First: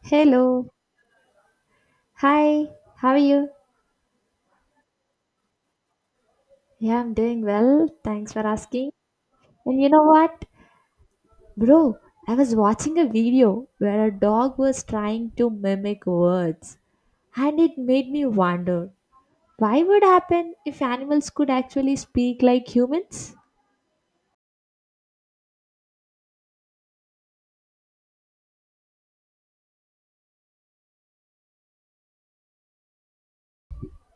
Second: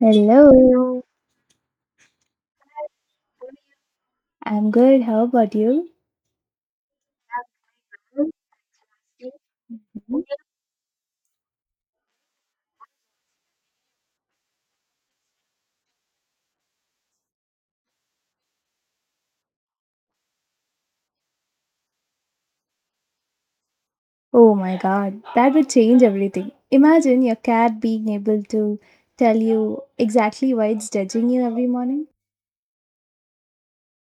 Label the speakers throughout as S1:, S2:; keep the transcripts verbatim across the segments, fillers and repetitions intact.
S1: Hello,
S2: Hello. Hi. How are you?
S1: I'm good. How about you?
S2: Yeah, I'm doing well. Thanks for asking. And you know what? Bro, I was watching a video where a dog was trying to mimic words, and it made me wonder why would happen if animals could actually speak like humans?
S1: Oh my god, that would change everything. Imagine your cat being able to tell you exactly why it's judging you every morning.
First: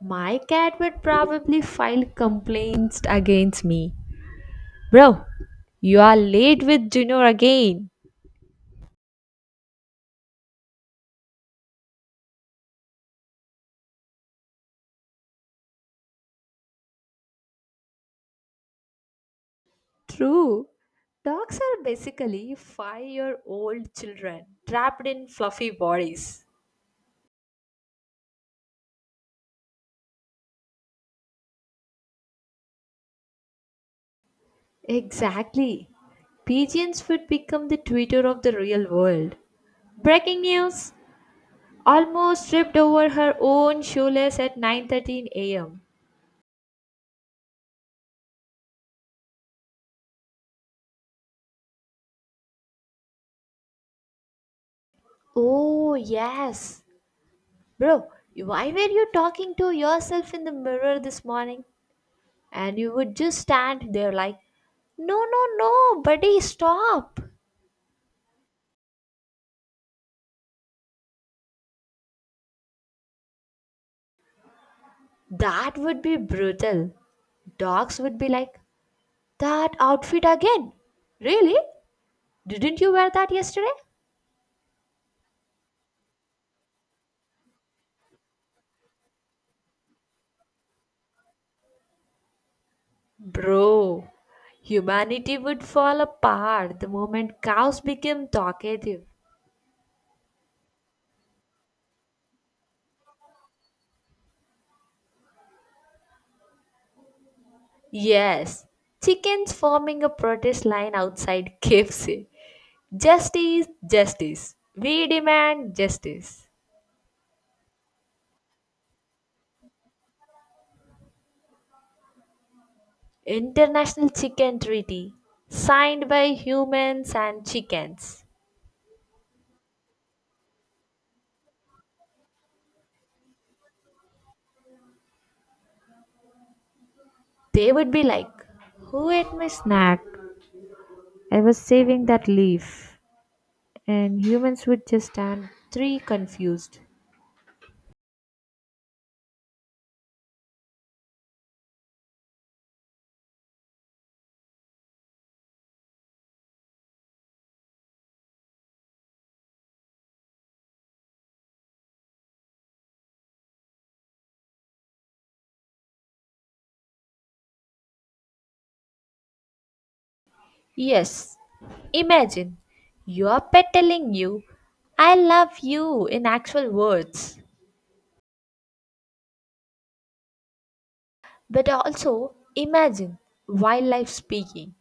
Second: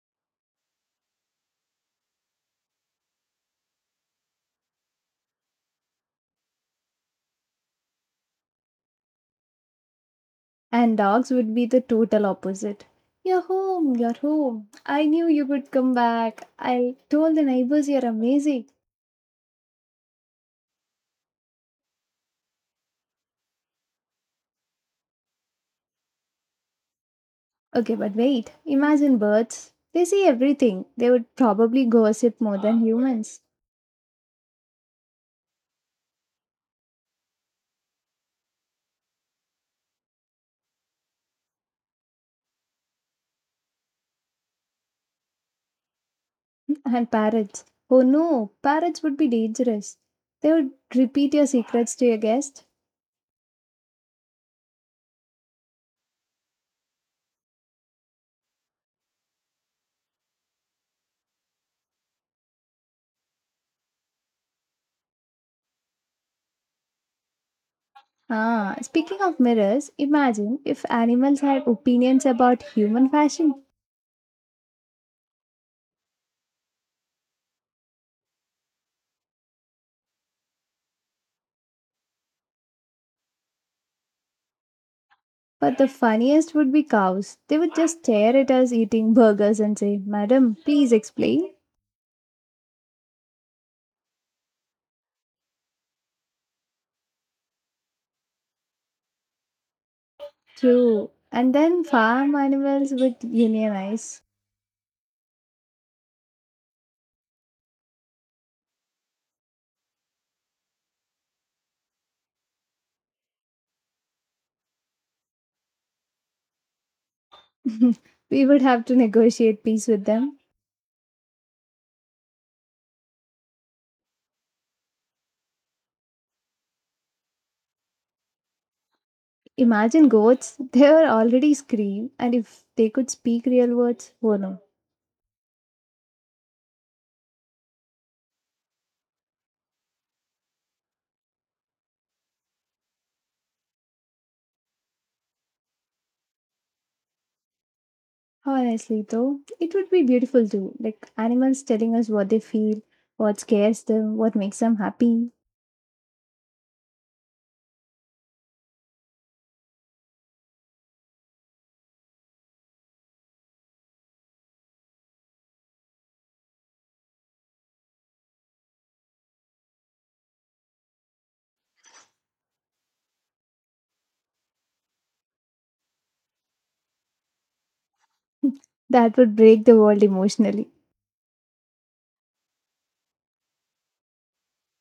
S2: My cat would probably file complaints against me. Bro, you are late with Junior again.
S1: And dogs would be the total opposite. You're home, you're home. I knew you would come back. I told the neighbors you're amazing.
S2: True. Dogs are basically five year old children trapped in fluffy bodies.
S1: Okay, but wait, imagine birds. They see everything. They would probably gossip more than humans.
S2: Exactly. Pigeons would become the Twitter of the real world. Breaking news! Almost tripped over her own shoelace at nine thirteen a m.
S1: And parrots. Oh no, parrots would be dangerous. They would repeat your secrets to your guest.
S2: Oh, yes. Bro, why were you talking to yourself in the mirror this morning? And you would just stand there like, no, no, no, buddy, stop.
S1: Ah, speaking of mirrors, imagine if animals had opinions about human fashion.
S2: That would be brutal. Dogs would be like, that outfit again. Really? Didn't you wear that yesterday?
S1: But the funniest would be cows. They would just stare at us eating burgers and say, "Madam, please explain."
S2: Bro, humanity would fall apart the moment cows became talkative.
S1: True. And then farm animals would unionize.
S2: Yes, chickens forming a protest line outside K F C. Justice, justice. We demand justice.
S1: We would have to negotiate peace with them.
S2: International Chicken Treaty, signed by humans and chickens.
S1: Imagine goats, they were already scream, and if they could speak real words, oh no.
S2: They would be like, who ate my snack? I was saving that leaf. And humans would just stand three confused.
S1: Honestly, though, it would be beautiful too. Like animals telling us what they feel, what scares them, what makes them happy.
S2: Yes, imagine your pet telling you, I love you in actual words.
S1: That would break the world emotionally.
S2: But also imagine wildlife speaking,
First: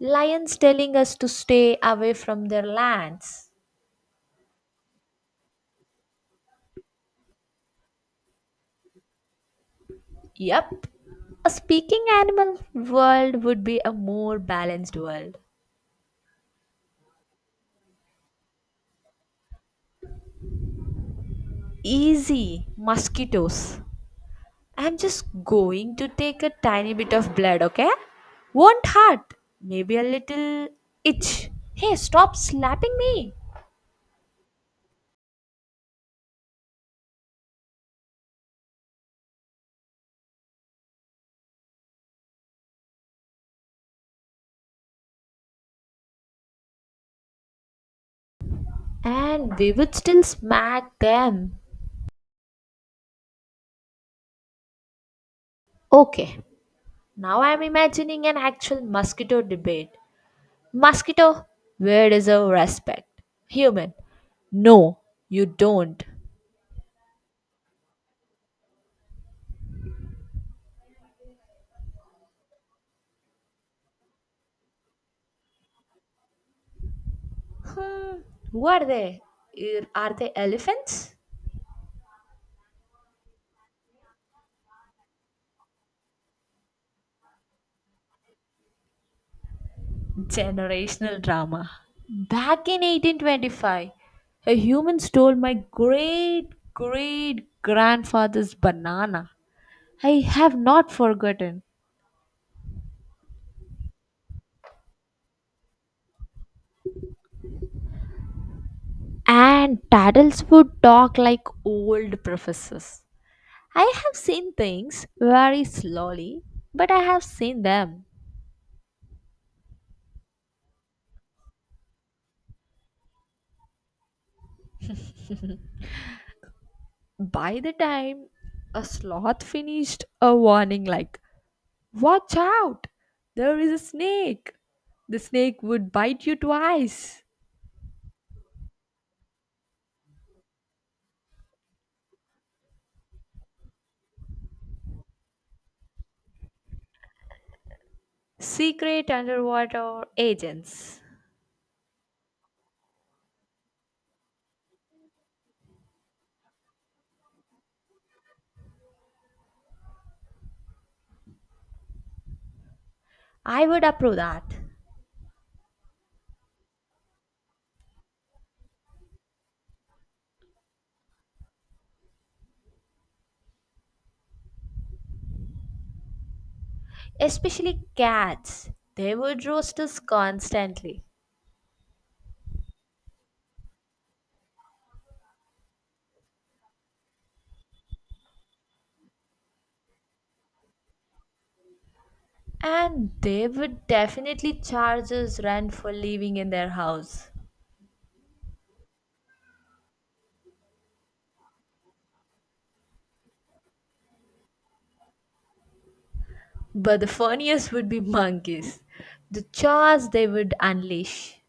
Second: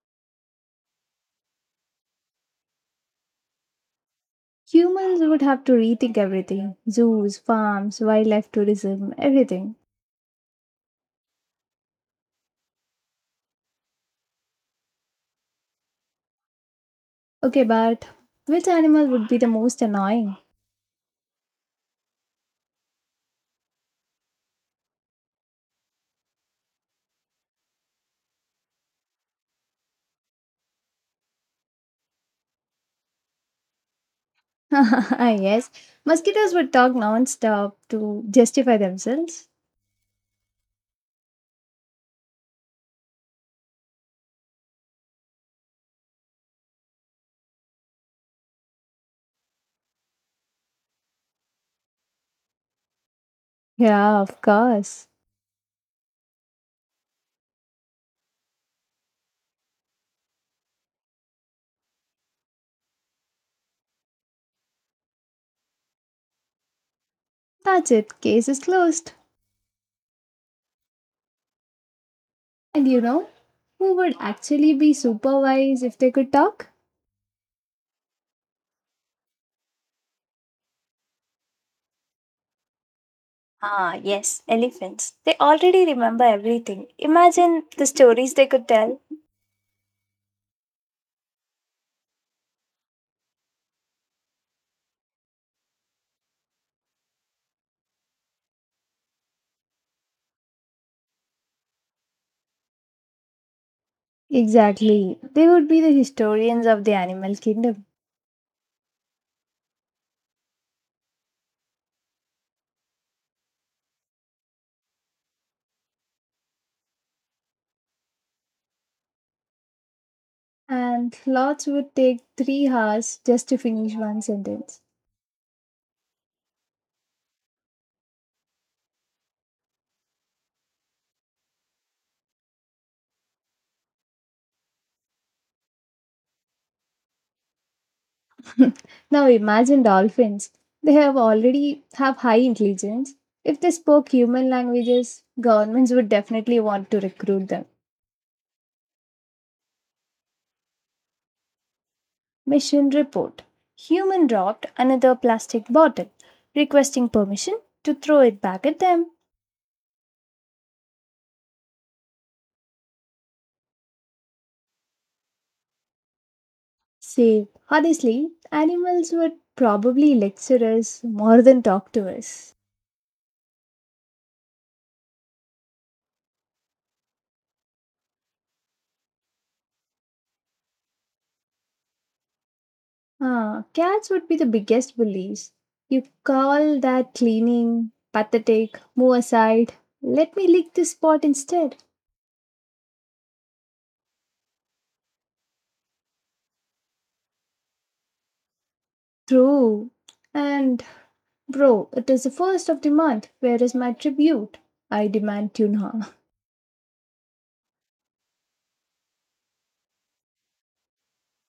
S2: lions telling us to stay away from their lands.
S1: Humans would have to rethink everything: zoos, farms, wildlife tourism, everything.
S2: Yep, a speaking animal world would be a more balanced world.
S1: Okay, but which animal would be the most annoying?
S2: Easy mosquitoes. I'm just going to take a tiny bit of blood, okay? Won't hurt. Maybe a little itch. Hey, stop slapping me.
S1: Yes, mosquitoes would talk non stop to justify themselves.
S2: And we would still smack them.
S1: Yeah, of course.
S2: Okay, now I'm imagining an actual mosquito debate. Mosquito, where is our respect? Human, no, you don't.
S1: That's it, case is closed. And you know who would actually be super wise if they could talk?
S2: Hmm, who are they? Are are they elephants?
S1: Ah, yes, elephants. They already remember everything. Imagine the stories they could tell.
S2: Generational drama. Back in eighteen twenty-five, a human stole my great great grandfather's banana. I have not forgotten.
S1: Exactly. They would be the historians of the animal kingdom.
S2: And Taddles would talk like old professors. I have seen things very slowly, but I have seen them.
S1: And lots would take three hours just to finish one sentence.
S2: By the time a sloth finished a warning like, watch out! There is a snake! The snake would bite you twice.
S1: Now imagine dolphins. They have already have high intelligence. If they spoke human languages, governments would definitely want to recruit them.
S2: Secret underwater agents.
S1: Mission report. Human dropped another plastic bottle, requesting permission to throw it back at them.
S2: I would approve that.
S1: Say, honestly, animals would probably lecture us more than talk to us.
S2: Especially cats. They would roast us constantly.
S1: Ah, cats would be the biggest bullies. You call that cleaning, pathetic, move aside, let me lick this spot instead.
S2: And they would definitely charge us rent for living in their house.
S1: True. And bro, it is the first of the month. Where is my tribute? I demand tuna.
S2: But the funniest would be monkeys. The chaos they would unleash.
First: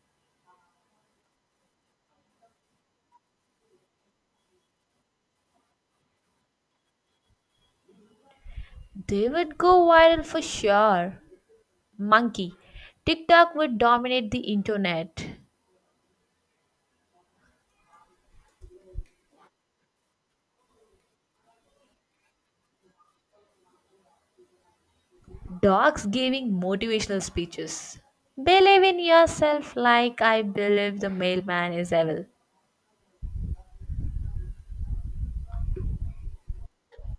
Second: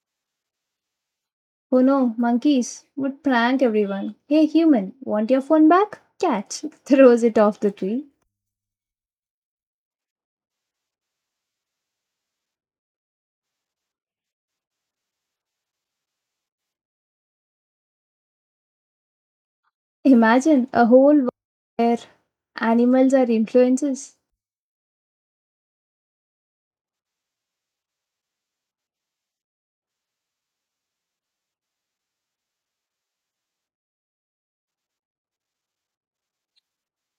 S1: Oh no, monkeys would prank everyone. Hey human, want your phone back? Catch! Throws it off the tree.
S2: They would go viral for sure. Monkey. TikTok would dominate the internet.
S1: Imagine a whole world where animals are influences.
S2: Dogs giving motivational speeches. Believe in yourself like I believe the mailman is evil.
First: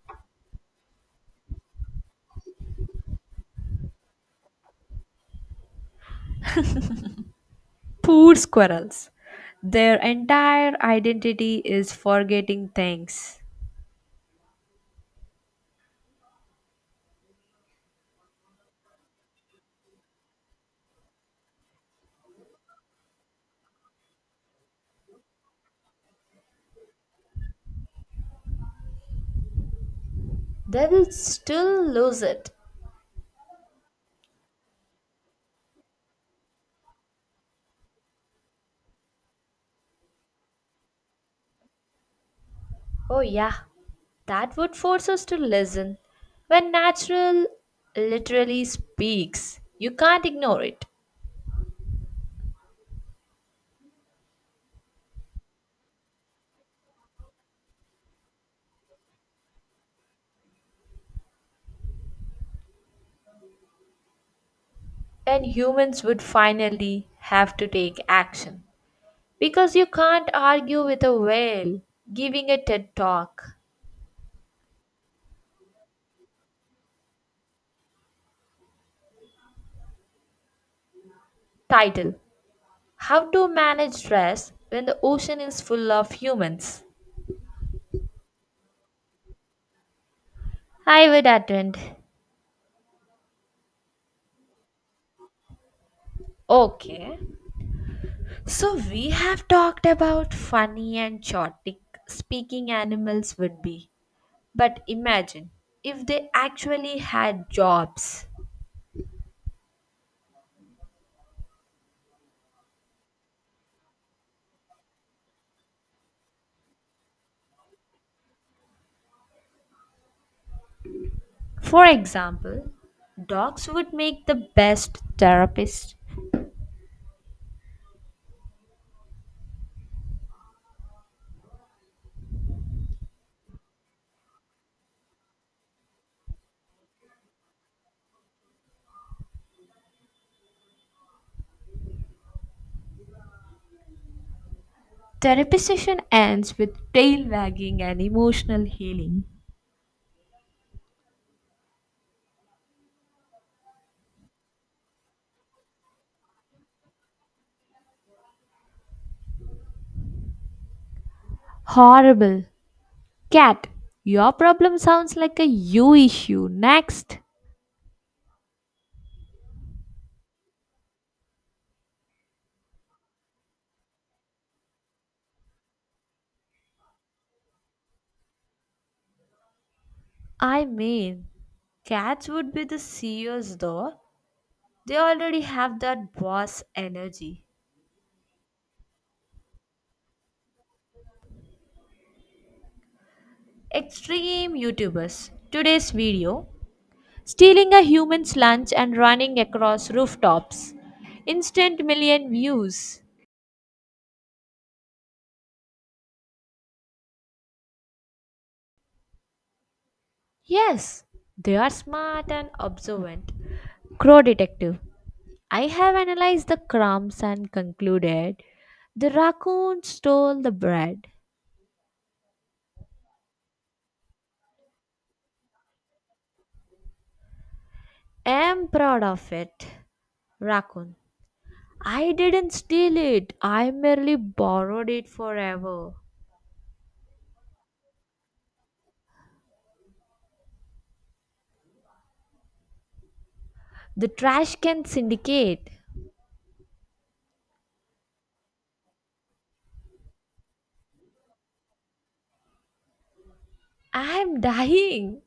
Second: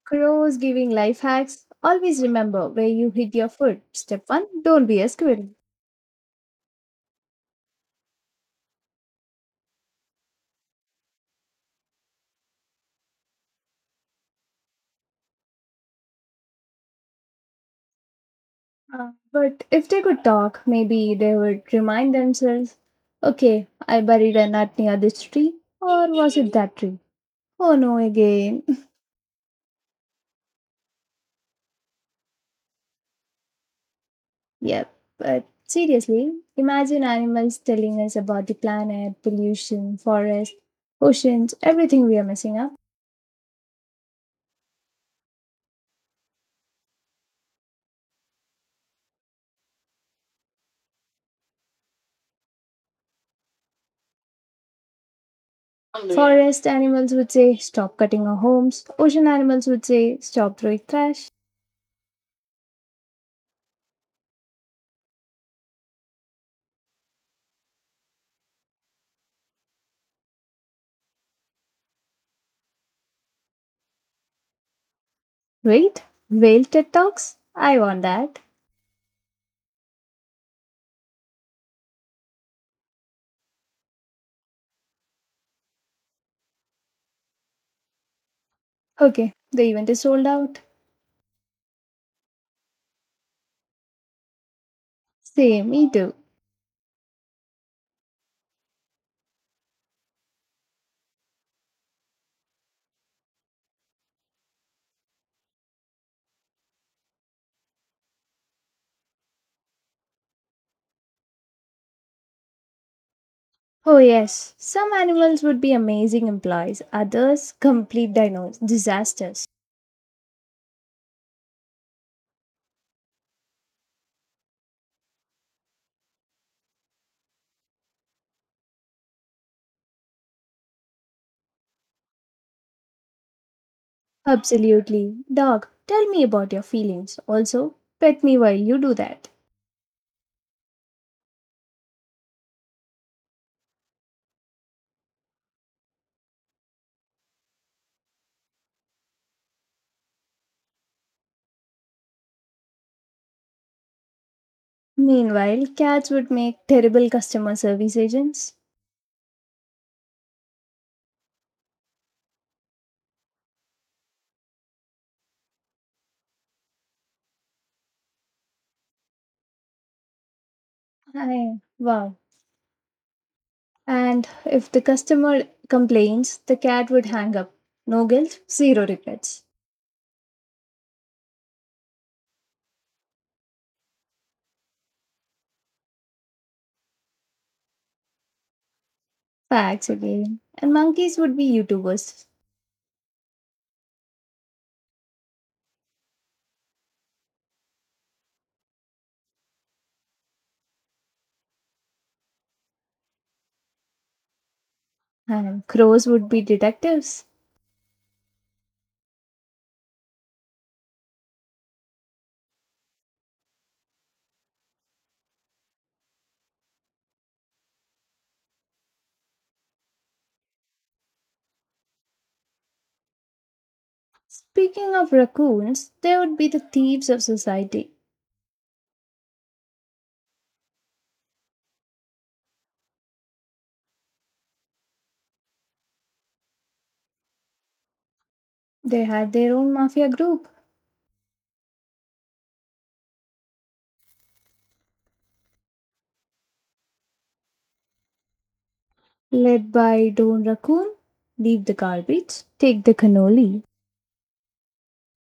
S1: Crows giving life hacks. Always remember where you hid your food. Step one: don't be a squirrel.
S2: Poor squirrels. Their entire identity is forgetting things.
S1: Uh, but if they could talk, maybe they would remind themselves, okay, I buried a nut near this tree. Or was it that tree? Oh no, again.
S2: They will still lose it.
S1: Yep, but seriously, imagine animals telling us about the planet, pollution, forest, oceans, everything we are messing up.
S2: Oh, yeah. That would force us to listen. When natural literally speaks, you can't ignore it.
S1: Forest animals would say, stop cutting our homes. Ocean animals would say, stop throwing trash.
S2: And humans would finally have to take action. Because you can't argue with a whale giving a TED talk.
S1: Wait, whale TED Talks? I want that.
S2: Title: How to Manage Stress When the Ocean is Full of Humans.
S1: Okay, the event is sold out.
S2: I would attend.
S1: Same, me too.
S2: Okay. So we have talked about funny and chaotic speaking animals would be. But imagine if they actually had jobs.
S1: Oh, yes, some animals would be amazing employees, others, complete dinos, disasters.
S2: For example, dogs would make the best therapists.
S1: Absolutely. Dog, tell me about your feelings. Also, pet me while you do that.
S2: Therapy session ends with tail wagging and emotional healing.
S1: Meanwhile, cats would make terrible customer service agents.
S2: Horrible. Cat, your problem sounds like a you issue. Next.
S1: Hi. Wow. And if the customer complains, the cat would hang up. No guilt, zero regrets.
S2: I mean, cats would be the C E Os though. They already have that boss energy.
S1: Facts again. And monkeys would be YouTubers.
S2: Extreme YouTubers. Today's video: stealing a human's lunch and running across rooftops. Instant million views.
S1: And crows would be detectives.
S2: Yes, they are smart and observant. Crow Detective. I have analyzed the crumbs and concluded the raccoon stole the bread.
S1: Speaking of raccoons, they would be the thieves of society.
S2: Am proud of it, raccoon. I didn't steal it. I merely borrowed it forever.
S1: They had their own mafia group,
S2: The trash can syndicate.
S1: led by Don Raccoon. Leave the garbage, take the cannoli.
S2: I am dying.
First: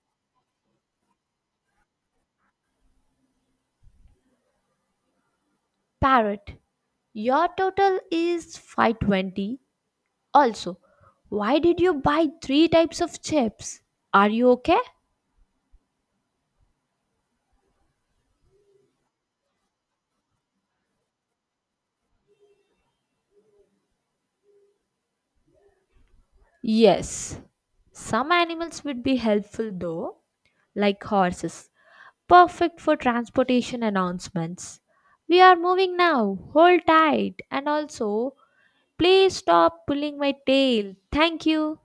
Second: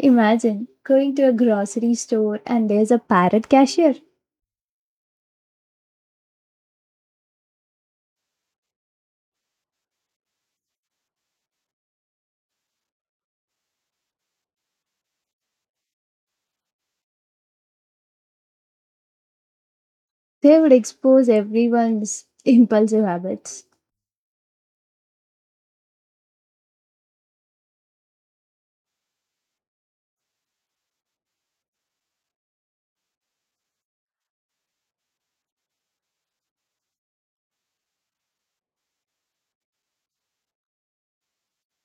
S1: Imagine going to a grocery store and there's a parrot cashier.
S2: Parrot, your total is five twenty. Also, why did you buy three types of chips? Are you okay?
S1: They would expose everyone's impulsive habits.
S2: Yes. Some animals would be helpful though, like horses, perfect for transportation announcements. We are moving now, hold tight, and also please stop pulling my tail. Thank you.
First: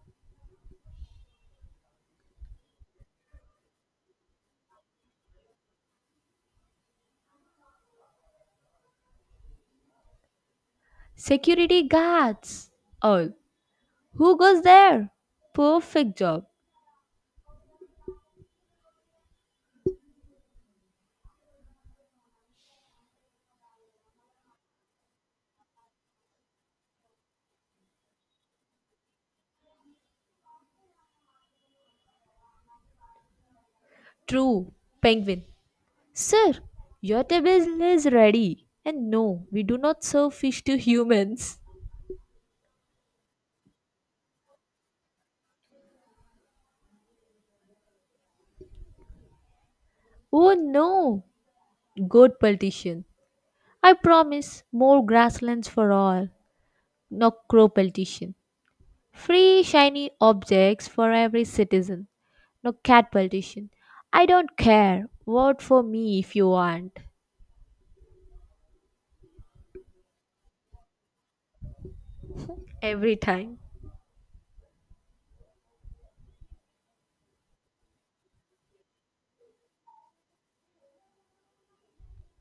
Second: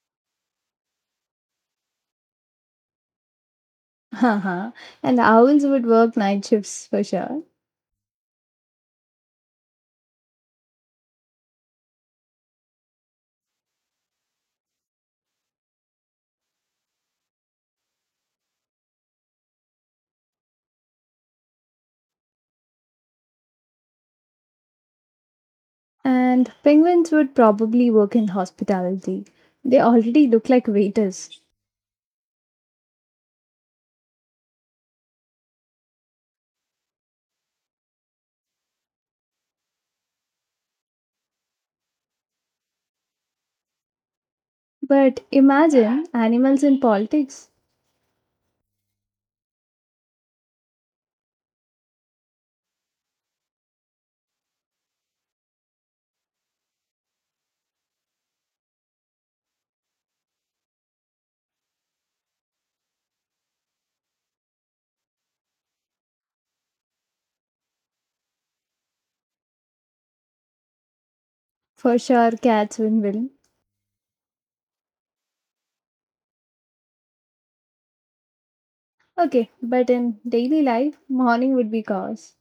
S1: Haha. And owls would work night shifts for sure.
S2: Security guards. All. Who goes there? Perfect job.
S1: And penguins would probably work in hospitality. They already look like waiters.
S2: True. Penguin. Sir, your table is ready. And no, we do not serve fish to humans.
S1: But imagine animals in politics.
S2: Oh no. Goat politician. I promise more grasslands for all. No, crow politician. Free shiny objects for every citizen. No, cat politician. I don't care. Vote for me if you want.
S1: For sure, cats will
S2: Every
S1: win.
S2: time.
S1: Okay, but in daily life, morning would be chaos.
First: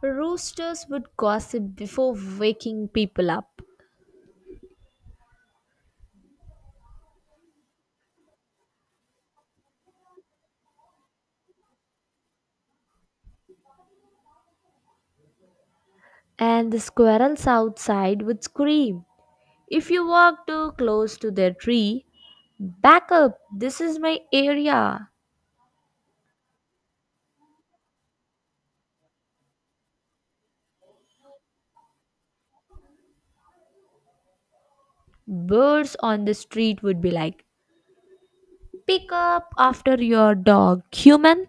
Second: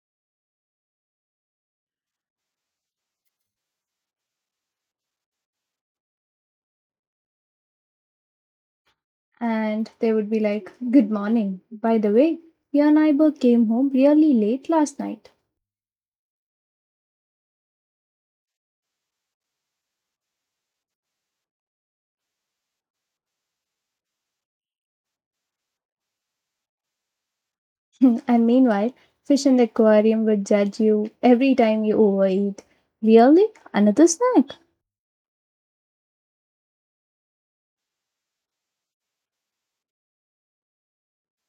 S2: Roosters would gossip before waking people up,
S1: And they would be like, good morning. By the way, your neighbor came home really late last night.
S2: and the squirrels outside would scream. If you walk too close to their tree, back up, this is my area.
S1: And meanwhile, fish in the aquarium would judge you every time you overeat. Really? Another snack?
S2: Birds on the street would be like, pick up after your dog, human.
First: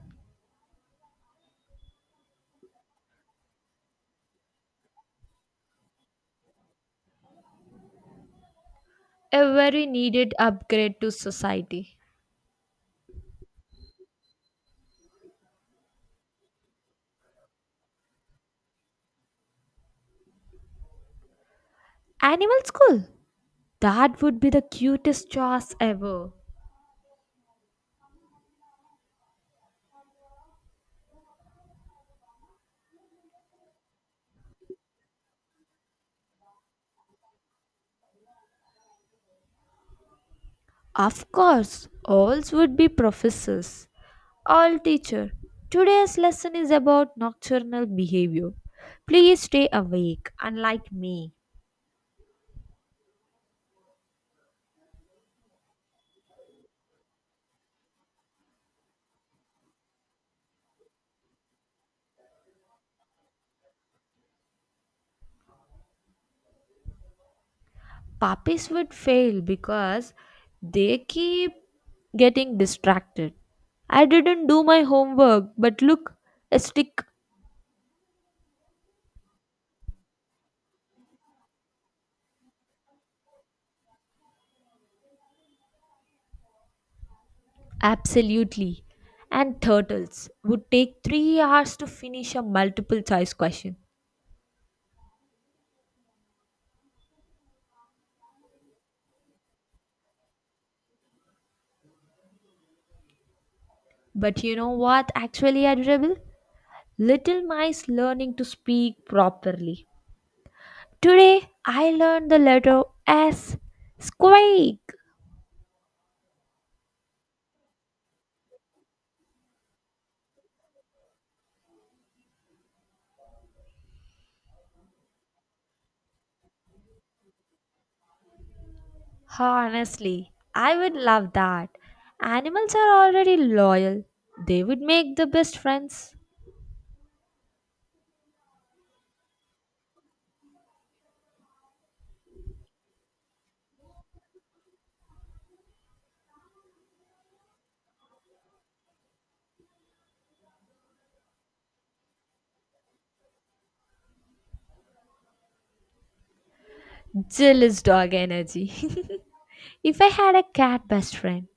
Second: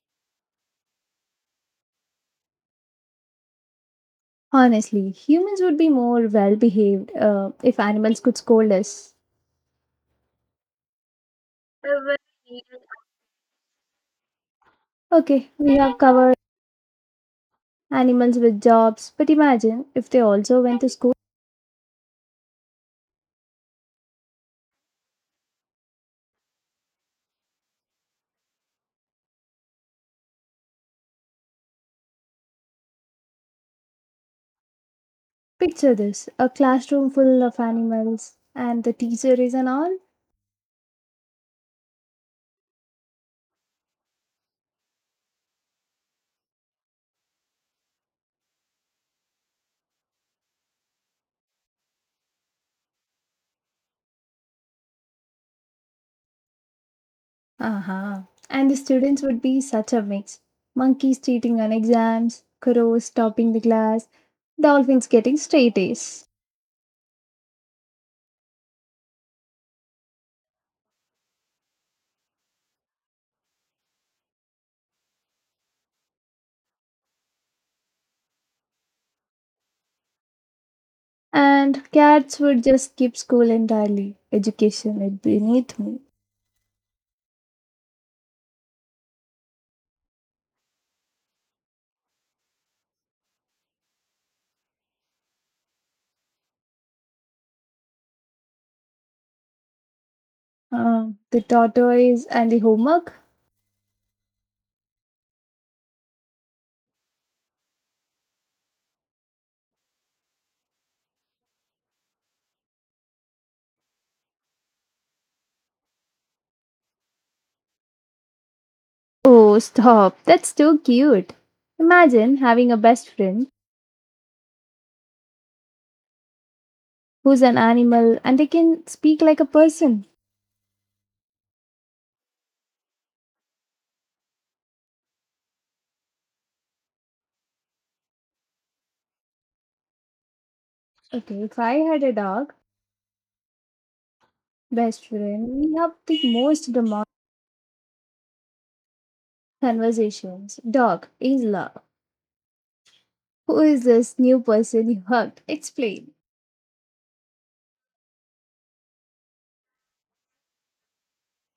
S1: Honestly, humans would be more well behaved uh, if animals could scold us.
S2: A very needed upgrade to society.
S1: Okay, we have covered animals with jobs, but imagine if they also went to school.
S2: Animal school? That would be the cutest choice ever.
S1: Picture this: a classroom full of animals, and the teacher is an all.
S2: Of course, alls would be professors. All teacher. Today's lesson is about nocturnal behavior. Please stay awake, unlike me.
S1: Uh-huh. And the students would be such a mix. Monkeys cheating on exams, crows topping the class, dolphins getting straight A's.
S2: Puppies would fail because they keep getting distracted. I didn't do my homework, but look, a stick.
S1: And cats would just skip school entirely. Education is beneath me.
S2: Absolutely. And turtles would take three hours to finish a multiple choice question.
S1: Uh, the tortoise and the homework?
S2: But you know what actually adorable? Little mice learning to speak properly. Today I learned the letter S. Squeak!
S1: Oh, stop. That's too cute. Imagine having a best friend who's an animal and they can speak like a person.
S2: Honestly, I would love that. Animals are already loyal. They would make the best friends.
S1: Okay, if I had a dog best friend, we have the most conversations. Dog is love. Who is this new person you hugged? Explain.
S2: Jealous dog energy. If I had a cat best friend,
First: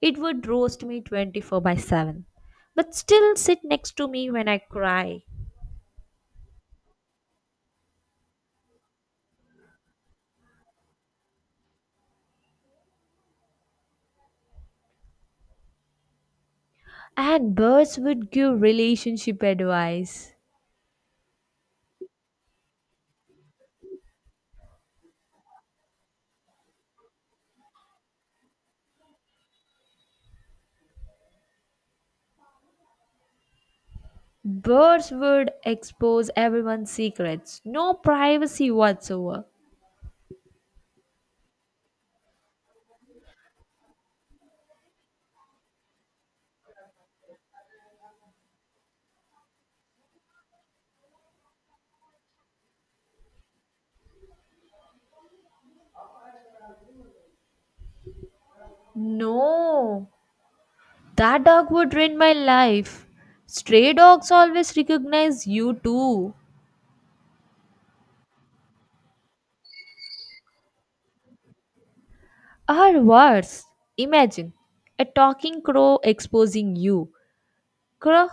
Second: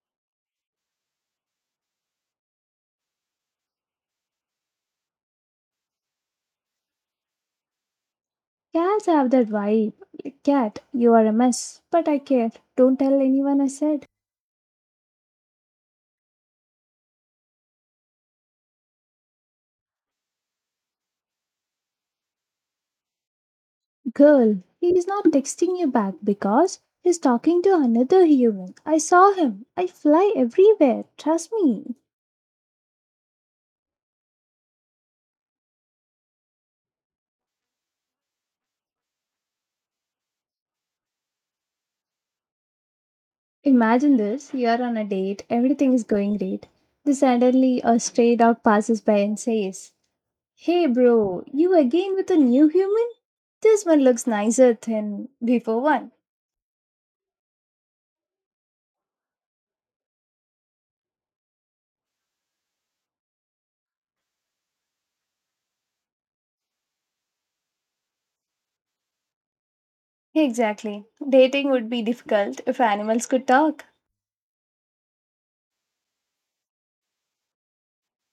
S2: it would roast me twenty-four by seven, but still sit next to me when I cry.
S1: Cats have that vibe. Like, cat, you are a mess, but I care. Don't tell anyone I said.
S2: And birds would give relationship advice.
S1: Girl, he is not texting you back because he's talking to another human. I saw him. I fly everywhere. Trust me.
S2: Birds would expose everyone's secrets. No privacy whatsoever.
S1: Imagine this: you are on a date, everything is going great. Then suddenly a stray dog passes by and says, hey bro, you again with a new human? This one looks nicer than before one.
S2: No, that dog would ruin my life. Stray dogs always recognize you too.
S1: Exactly. Dating would be difficult if
S2: Or
S1: animals could
S2: worse,
S1: talk.
S2: imagine a talking crow exposing you. Crow,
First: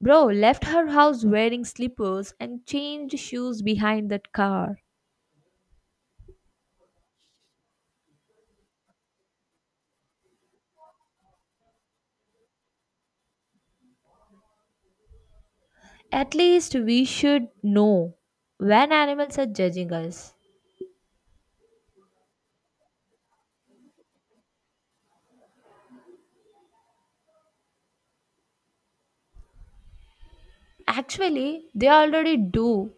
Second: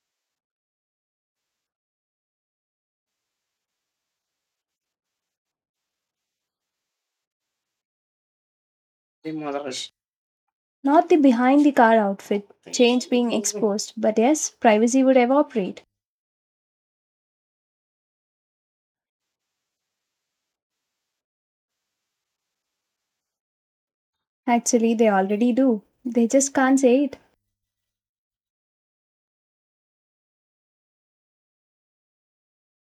S2: bro left her house wearing slippers and changed shoes behind that car.
S1: Not the behind the car outfit, change being exposed, but yes, privacy would evaporate.
S2: At least we should know when animals are judging us.
S1: Actually, they already do. They just can't say it.
S2: Actually, they already do.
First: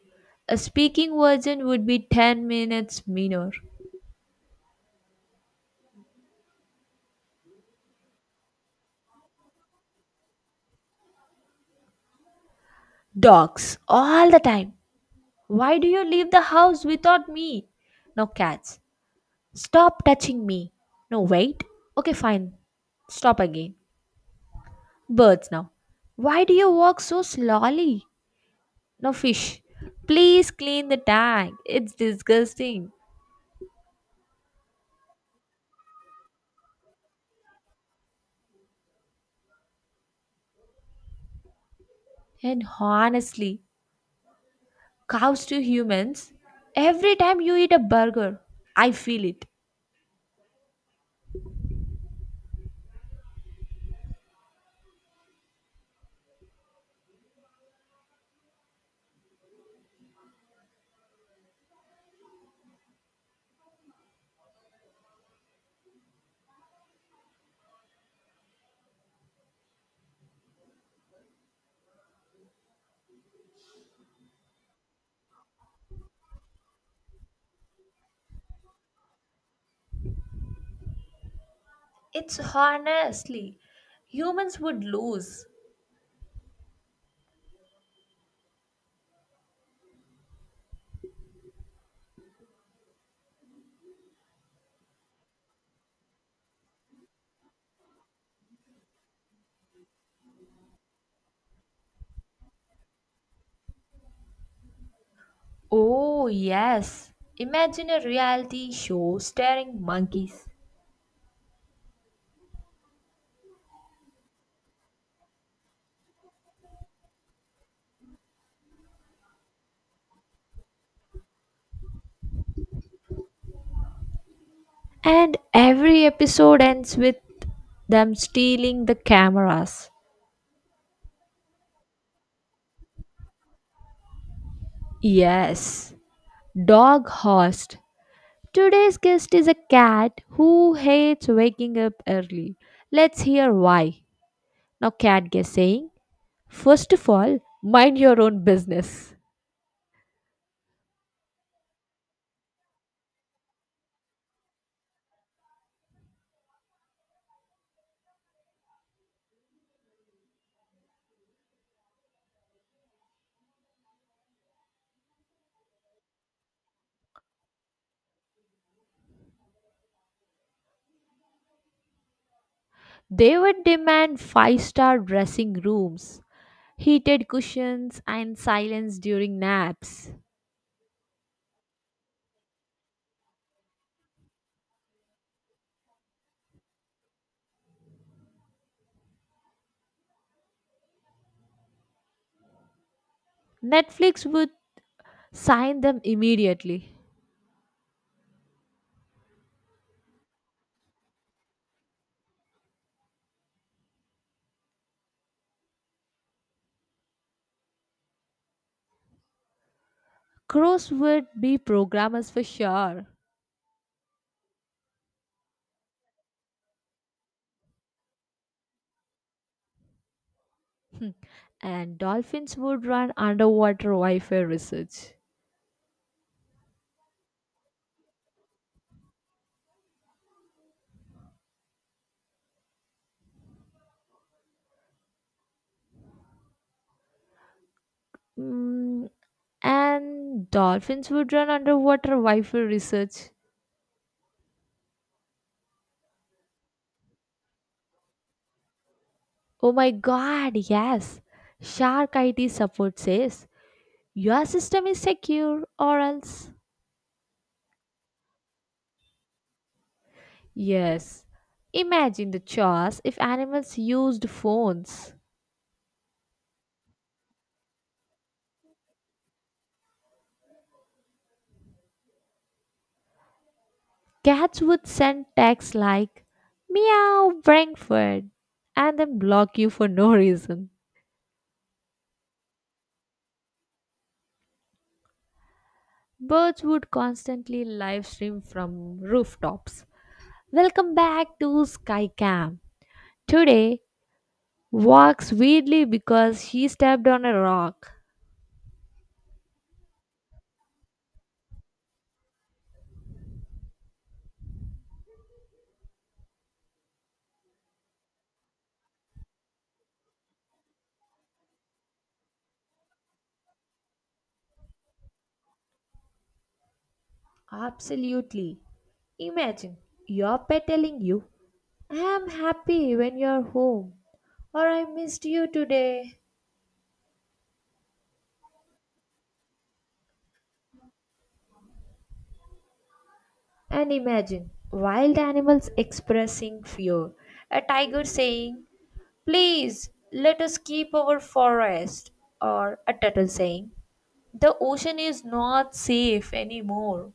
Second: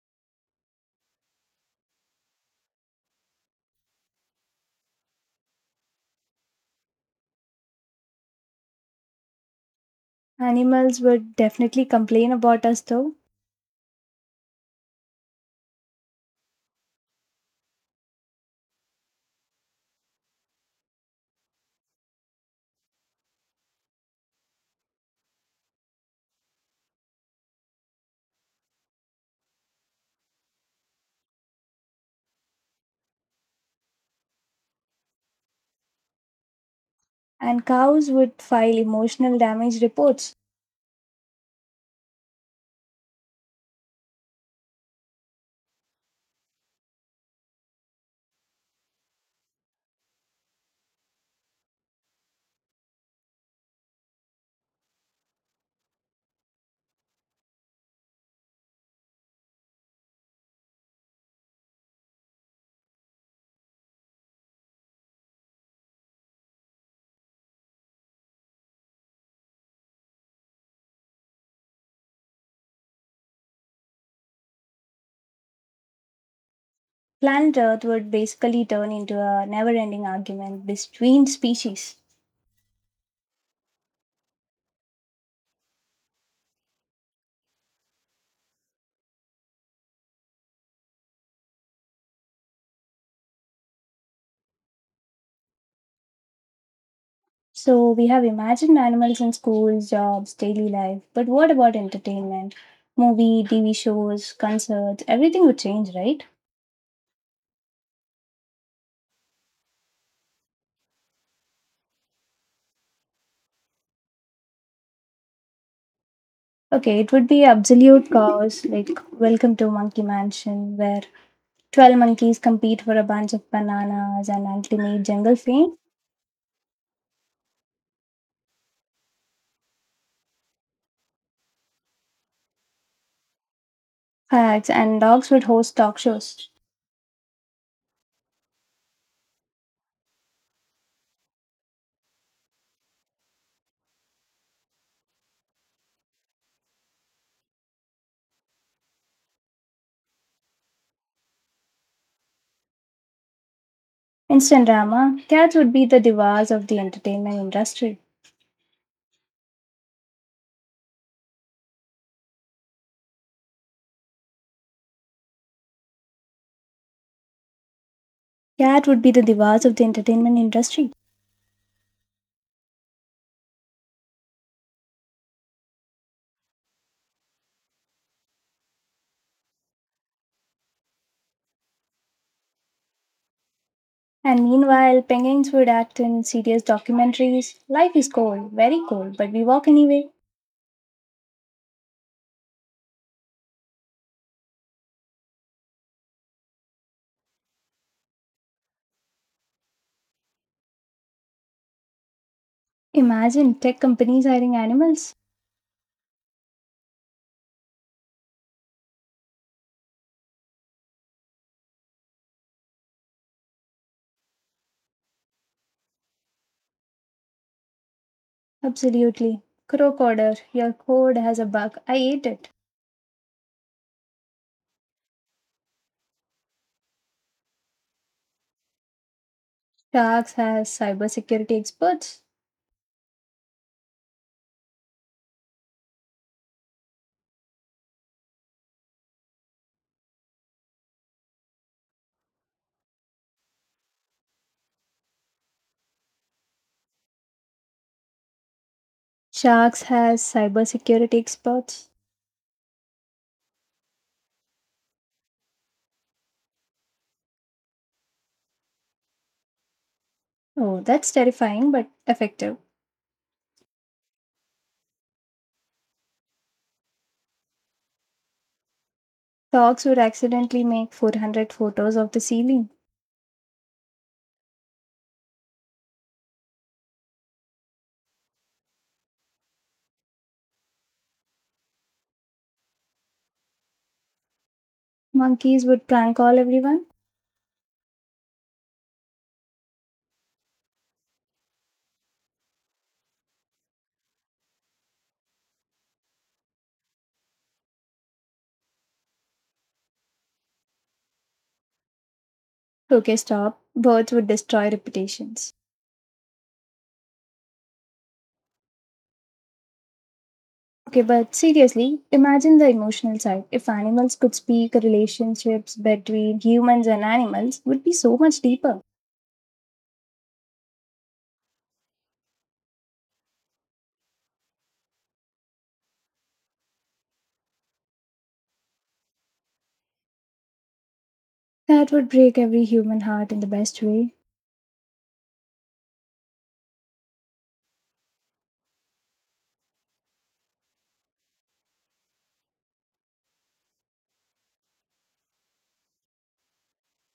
S2: A speaking version would be ten minutes meaner.
S1: Animals would definitely complain about us though.
S2: Dogs, all the time. Why do you leave the house without me? No, cats. Stop touching me. No, wait. Okay, fine. Stop again. Birds now. Why do you walk so slowly? No, fish. Please clean the tank. It's disgusting.
S1: And cows would file emotional damage reports.
S2: And honestly, cows to humans, every time you eat a burger, I feel it.
S1: Planet Earth would basically turn into a never ending argument between species.
S2: It's honestly, humans would lose.
S1: So we have imagined animals in schools, jobs, daily life. But what about entertainment? Movie, T V shows, concerts, everything would change, right?
S2: Oh, yes. Imagine a reality show starring monkeys.
S1: Okay, it would be absolute chaos, like, welcome to Monkey Mansion, where twelve monkeys compete for a bunch of bananas and ultimate jungle
S2: And
S1: fame.
S2: every episode ends with them stealing the cameras.
S1: Hacks and dogs would host
S2: Yes,
S1: talk shows.
S2: dog host. Today's guest is a cat who hates waking up early. Let's hear why. Now, cat guest saying: first of all, mind your own business.
S1: Instant drama. Cats would be the divas of the entertainment industry. Cat would be the divas of the entertainment industry.
S2: They would demand five star dressing rooms, heated cushions, and silence during naps.
S1: And meanwhile, penguins would act in serious documentaries. Life is cold, very cold, but we walk anyway.
S2: Netflix would sign them immediately.
S1: Imagine tech companies hiring animals.
S2: Crows would be programmers for sure.
S1: Absolutely. Crocoder, your
S2: Hmm.
S1: code has a bug. I
S2: And
S1: ate it.
S2: dolphins would run underwater Wi Fi research.
S1: Sharks has cybersecurity experts.
S2: Mm, And dolphins would run underwater Wi Fi research. Oh
S1: Sharks
S2: my
S1: has
S2: god,
S1: cybersecurity
S2: yes.
S1: experts.
S2: Shark I T support says your system is secure or else.
S1: Oh, that's
S2: Yes.
S1: terrifying but
S2: Imagine the
S1: effective.
S2: chaos if animals used phones.
S1: Dogs would accidentally make four hundred photos of the ceiling.
S2: Cats would send texts like meow Frankfurt and then block you for no reason.
S1: Monkeys would prank call
S2: Birds
S1: everyone.
S2: would constantly live stream from rooftops. Welcome back to Skycam. Today walks weirdly because she stepped on a rock.
S1: Okay, stop. Birds would destroy reputations. Okay, but seriously, imagine the emotional side. If animals could speak, relationships between humans and animals would be so much
S2: Absolutely.
S1: deeper.
S2: Imagine your pet telling you, I am happy when you are home, or I missed you today.
S1: That would break every human heart in the best
S2: And
S1: way.
S2: imagine wild animals expressing fear, a tiger saying, please let us keep our forest, or a turtle saying, the ocean is not safe anymore.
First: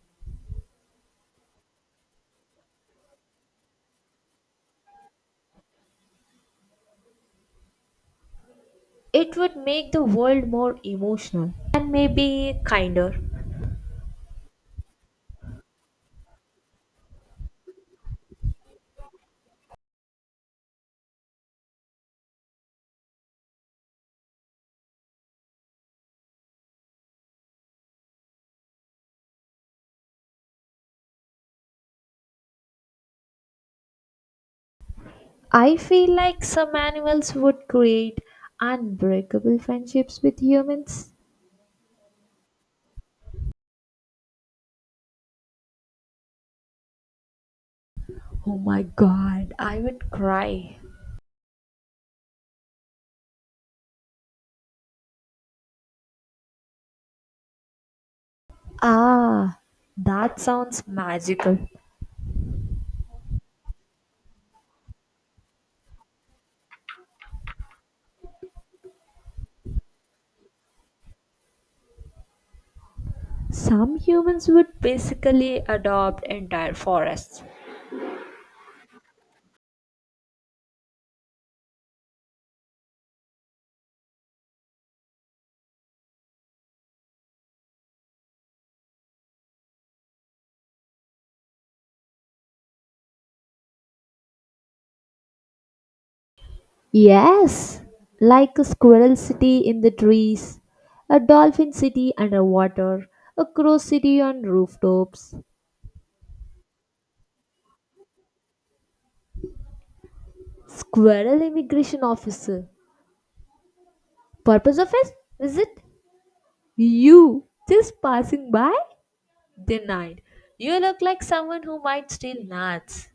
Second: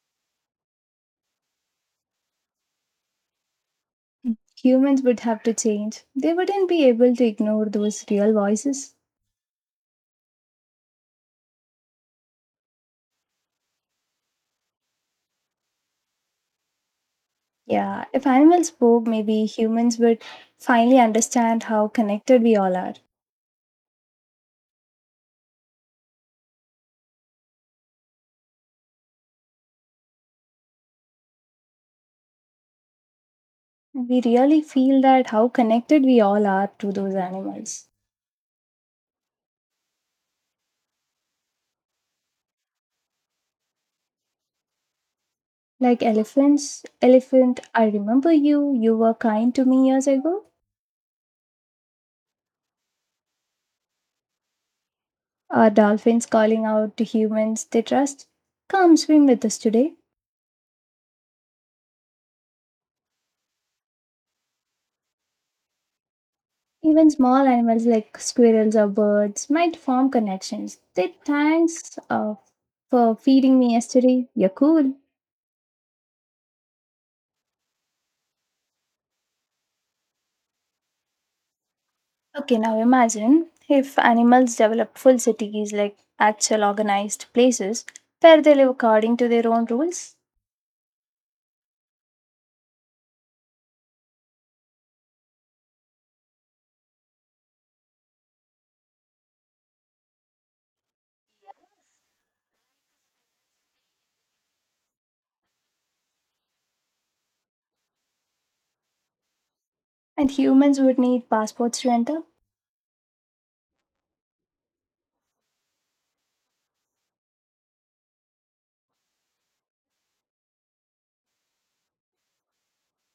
S1: Humans would have to change. They wouldn't be able to ignore those real voices.
S2: It would make the world more emotional and maybe kinder.
S1: Yeah, if animals spoke, maybe humans would finally understand how connected we all are. We really feel that how
S2: I
S1: connected
S2: feel
S1: we
S2: like
S1: all are
S2: some
S1: to those
S2: animals would
S1: animals.
S2: create unbreakable friendships with humans.
S1: Like elephants, elephant, I remember
S2: Oh
S1: you.
S2: my
S1: You were
S2: god,
S1: kind to
S2: I
S1: me years
S2: would
S1: ago.
S2: cry.
S1: Or dolphins calling out to humans they trust, come swim with us
S2: Ah,
S1: today.
S2: that sounds magical.
S1: Even small animals like squirrels or birds might form connections. They thanks uh, for feeding me
S2: Some
S1: yesterday.
S2: humans
S1: You're
S2: would
S1: cool.
S2: basically adopt entire forests.
S1: Okay, now imagine if animals develop full cities like actual organized places where they live according to their own rules,
S2: Yes, like a squirrel city in the trees, a dolphin city underwater, a crow city on rooftops.
S1: and humans would need
S2: Squirrel
S1: passports to
S2: immigration
S1: enter.
S2: officer. Purpose of his visit? You just passing by? Denied. You look like someone who might steal nuts.